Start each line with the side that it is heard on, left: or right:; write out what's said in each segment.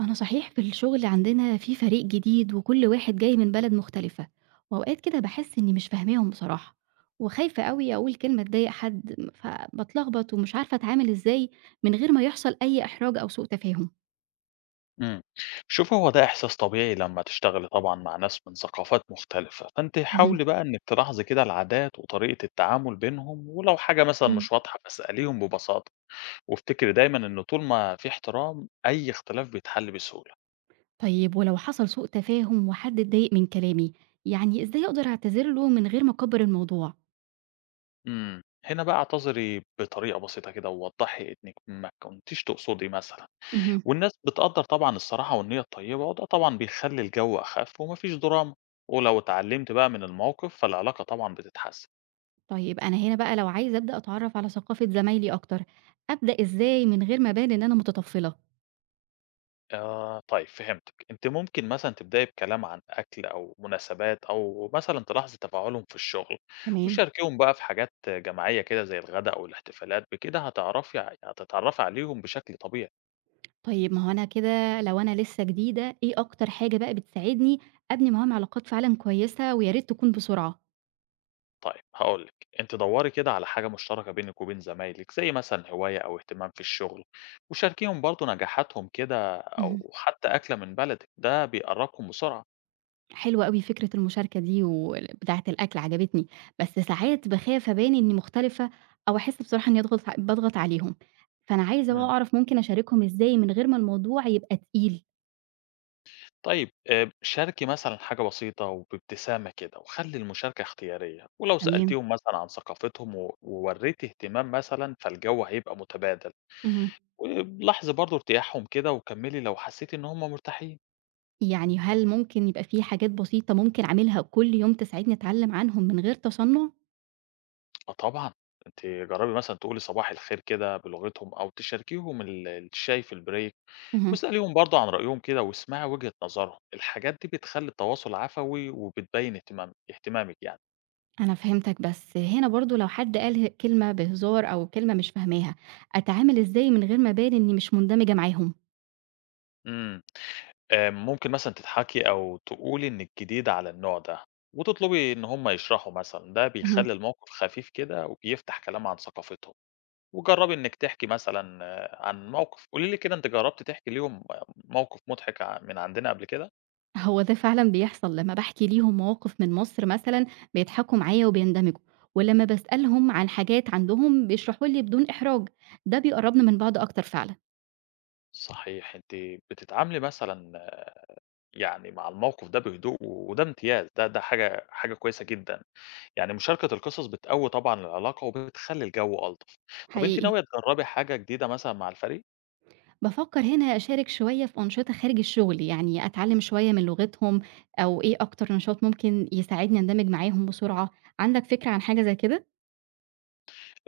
right: أنا صحيح في الشغل عندنا في فريق جديد، وكل واحد جاي من بلد مختلفة. وأوقات كده بحس إني مش فاهماهم بصراحة، وخايفة قوي أقول كلمة تضايق حد فبتلخبط، ومش عارفة أتعامل إزاي من غير ما يحصل أي إحراج أو سوء تفاهم.
left: إمم. شوفي هو ده إحساس طبيعي لمّا تشتغلي طبعًا مع ناس من ثقافات مختلفة، فأنتِ
right: مهم.
left: حاولي بقى إنِّك تلاحظي كده العادات وطريقة التعامل بينهم، ولو حاجة مثلًا
right: مم.
left: مش واضحة فاسأليهم ببساطة، وافتكري دايمًا إن طول ما في احترام أي اختلاف بيتحل بسهولة.
right: طيب، ولو حصل سوء تفاهم وحد اتضايق من كلامي، يعني إزاي أقدر أعتذر له من غير ما أكبر الموضوع؟
left: إمم. هنا بقى اعتذري بطريقة بسيطة كده ووضّحي إنِّك ما كنتيش تقصدي مثلًا،
right: مهم.
left: والناس بتقدّر طبعًا الصراحة والنية الطيبة، وده طبعًا بيخلّي الجو أخَف وما فيش دراما، ولو اتعلمتِ بقى من الموقف فالعلاقة طبعًا بتتحسن.
right: طيب، أنا هنا بقى لو عايزة أبدأ أتعرف على ثقافة زمايلي أكتر، أبدأ إزاي من غير ما أبان إن أنا متطفلة؟
left: آه، طيب فهمتِك، أنتِ ممكن مثلًا تبدئي بكلام عن أكل أو مناسبات أو مثلًا تلاحظي تفاعلهم في الشغل،
right: تمام.
left: وشاركيهم بقى في حاجات جماعية كده زي الغدا أو الاحتفالات، بكده هتعرفي ع هتتعرفي عليهم بشكل طبيعي.
right: طيب، ما هو أنا كده لو أنا لسه جديدة، إيه أكتر حاجة بقى بتساعدني أبني معاهم علاقات فعلًا كويسة، ويا ريت تكون بسرعة؟
left: طيب هاقول لِك، أنتِ دوري كده على حاجة مشتركة بينِك وبين زمايلِك، زي مثلًا هواية أو اهتمام في الشغل، وشاركيهم برضه نجاحاتهم كده
right: اهم.
left: أو حتى أكلة من بلدِك، ده بيقربكم بسرعة.
right: حلوة أوي فكرة المشاركة دي، بتاعة الأكل عجبتني، بس ساعات باخاف أبان إني مختلفة، أو أحس بصراحة إني أضغط ع باضغط عليهم، فأنا عايزة بقى
left: إمم.
right: أعرف ممكن أشاركهم إزاي من غير ما الموضوع يبقى تقيل؟
left: طيب شاركي مثلًا حاجة بسيطة وبابتسامة كده، وخلّي المشاركة اختيارية، ولو
right: تمام.
left: سألتيهم مثلًا عن ثقافتهم وورّيتِ اهتمام مثلًا، فالجو هيبقى متبادل،
right: اهم.
left: ولاحظي برضه ارتياحهم كده وكمّلي لو حسيتِ إن هُم مرتاحين.
right: يعني هل ممكن يبقى في حاجات بسيطة ممكن أعملها كل يوم تساعدني أتعلم عنهم من غير تصنُّع؟
left: آه طبعًا، أنتِ جرّبي مثلًا تقولي صباح الخير كده بلغتهم أو تشاركيهم الشاي في الbreak
right: اهم.
left: واسأليهم برضه عن رأيهم كده واسمعي وجهة نظرهم، الحاجات دي بتخلّي التواصل عفوي وبتبيّن اهتمامِك يعني.
right: أنا فهمتك، بس هنا برضه لو حد قال ه كلمة بهزار أو كلمة مش فاهماها، أتعامل إزاي من غير ما أبان إني مش مندمجة معاهم؟
left: إمم. ممكن مثلًا تضحكي أو تقولي إنِّك جديدة على النوع ده، وتطلبي إن هُم يشرحوا مثلًا، ده
right: اهم.
left: بيخلّي الموقف خفيف كده وبيفتح كلام عن ثقافتهم، وجرّبي إنِّك تحكي مثلًا عن موقف، قولي لي كده أنتِ جرّبتِ تحكي ليهم موقف مضحك من عندنا قبل كده؟
right: هو ده فعلًا بيحصل لمّا باحكي ليهم مواقف من مصر مثلًا بيضحكوا معايا وبيندمجوا، ولمّا باسألهم عن حاجات عندهم بيشرحوا لي بدون إحراج، ده بيقرّبنا من بعض أكتر فعلًا.
left: صحيح، أنتِ بتتعاملي مثلًا يعني مع الموقف ده بهدوء وده امتياز، ده حاجة كويسة جدًا، يعني مشاركة القصص بتقوّي طبعًا العلاقة وبتخلّي الجو ألطف. طَب أنتِ
right: حقيقي.
left: ناوية تجرّبي حاجة جديدة مثلًا مع الفريق؟
right: بافكر هنا أشارك شوية في أنشطة خارج الشغل، يعني أتعلم شوية من لغتهم، أو إيه أكتر نشاط ممكن يساعدني أندمج معاهم بسرعة، عندك فكرة عن حاجة زي كده؟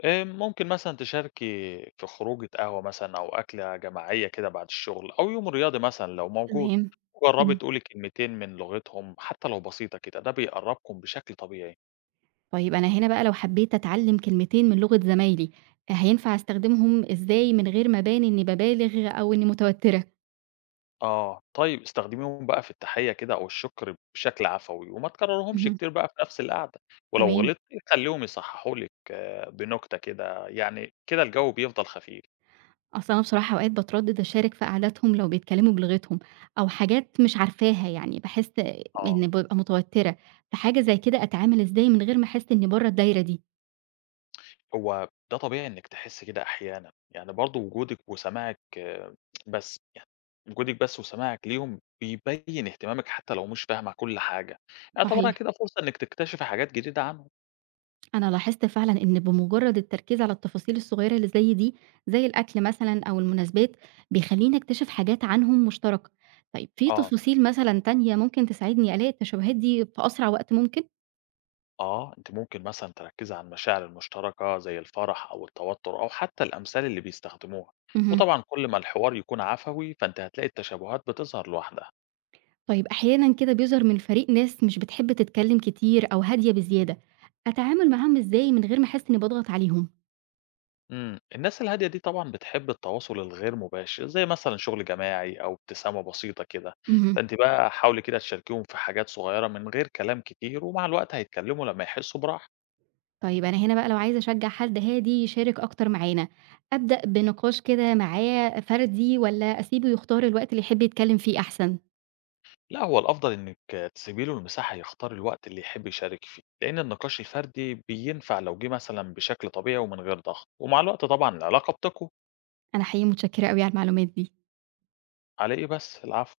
left: ممكن مثلًا تشاركي في خروجة قهوة مثلًا أو أكلة جماعية كده بعد الشغل أو يوم رياضي مثلًا لو موجود،
right: تمام.
left: جرّبي
right: إمم.
left: تقولي كلمتين من لغتهم حتى لو بسيطة كده، ده بيقرّبكم بشكل طبيعي.
right: طيب، أنا هنا بقى لو حبيت أتعلّم كلمتين من لغة زمايلي، هينفع أستخدمهم إزاي من غير ما أبان إني بابالغ أو إني متوتّرة؟
left: آه، طيب استخدميهم بقى في التحية كده أو الشكر بشكل عفوي وما تكررهمش
right: اهم.
left: كتير بقى في نفس القعدة، ولو
right: تمام.
left: غلطتِ خلّيهم يصححوا لِك بنكتة كده، يعني كده الجو بيفضل خفيف.
right: أصل أنا بصراحة أوقات باتردّد أشارك في قعداتهم لو بيتكلّموا بلغتهم أو حاجات مش عارفاها يعني، باحس
left: آه،
right: إني بابقى متوتّرة، فحاجة زي كده أتعامل إزاي من غير ما أحس إني برّه الدايرة دي؟
left: هو ده طبيعي إنِّك تحسّي كده أحيانًا، يعني برضه وجودِك وسماعِك آه، بس وجودِك بس وسماعِك ليهم بيبيّن اهتمامِك حتى لو مش فاهمة كل حاجة، اعتبرها
right: صحيح.
left: كده فرصة إنِّك تكتشفي حاجات جديدة عنهم.
right: أنا لاحظت فعلًا إن بمجرد التركيز على التفاصيل الصغيرة اللي زي دي، زي الأكل مثلًا أو المناسبات، بيخلّيني أكتشف حاجات عنهم مشتركة. طيب، في
left: آه،
right: تفاصيل مثلًا تانية ممكن تساعدني ألاقي التشابهات دي في أسرع وقت ممكن؟
left: آه، أنتِ ممكن مثلًا تركّزي على المشاعر المشتركة زي الفرح أو التوتر أو حتى الأمثال اللي بيستخدموها،
right: اهم.
left: وطبعًا كل ما الحوار يكون عفوي فأنتِ هتلاقي التشابهات بتظهر لوحدها.
right: طيب، أحيانًا كده بيظهر من الفريق ناس مش بتحب تتكلم كتير أو هادية بزيادة، أتعامل معاهم إزاي من غير ما أحس إني باضغط عليهم؟
left: إمم، الناس الهادية دي طبعًا بتحب التواصل الغير مباشر، زي مثلًا شغل جماعي أو ابتسامة بسيطة كده،
right: اهم.
left: فأنتِ بقى حاولي كده تشاركيهم في حاجات صغيرة من غير كلام كتير، ومع الوقت هيتكلموا لمّا يحسّوا براحة.
right: طيب، أنا هنا بقى لو عايزة أشجّع حد هادي يشارك أكتر معانا، أبدأ بنقاش كده معاه فردي والّا أسيبه يختار الوقت اللي يحب يتكلّم فيه أحسن؟
left: لأ، هو الأفضل إنِّك تسيبي له المساحة يختار الوقت اللي يحب يشارك فيه، لأن النقاش الفردي بينفع لو جه مثلًا بشكل طبيعي ومن غير ضغط، ومع الوقت طبعًا العلاقة بتقوى،
right: أنا حقيقي متشكرة أوي على المعلومات دي.
left: على إيه بس، العفو.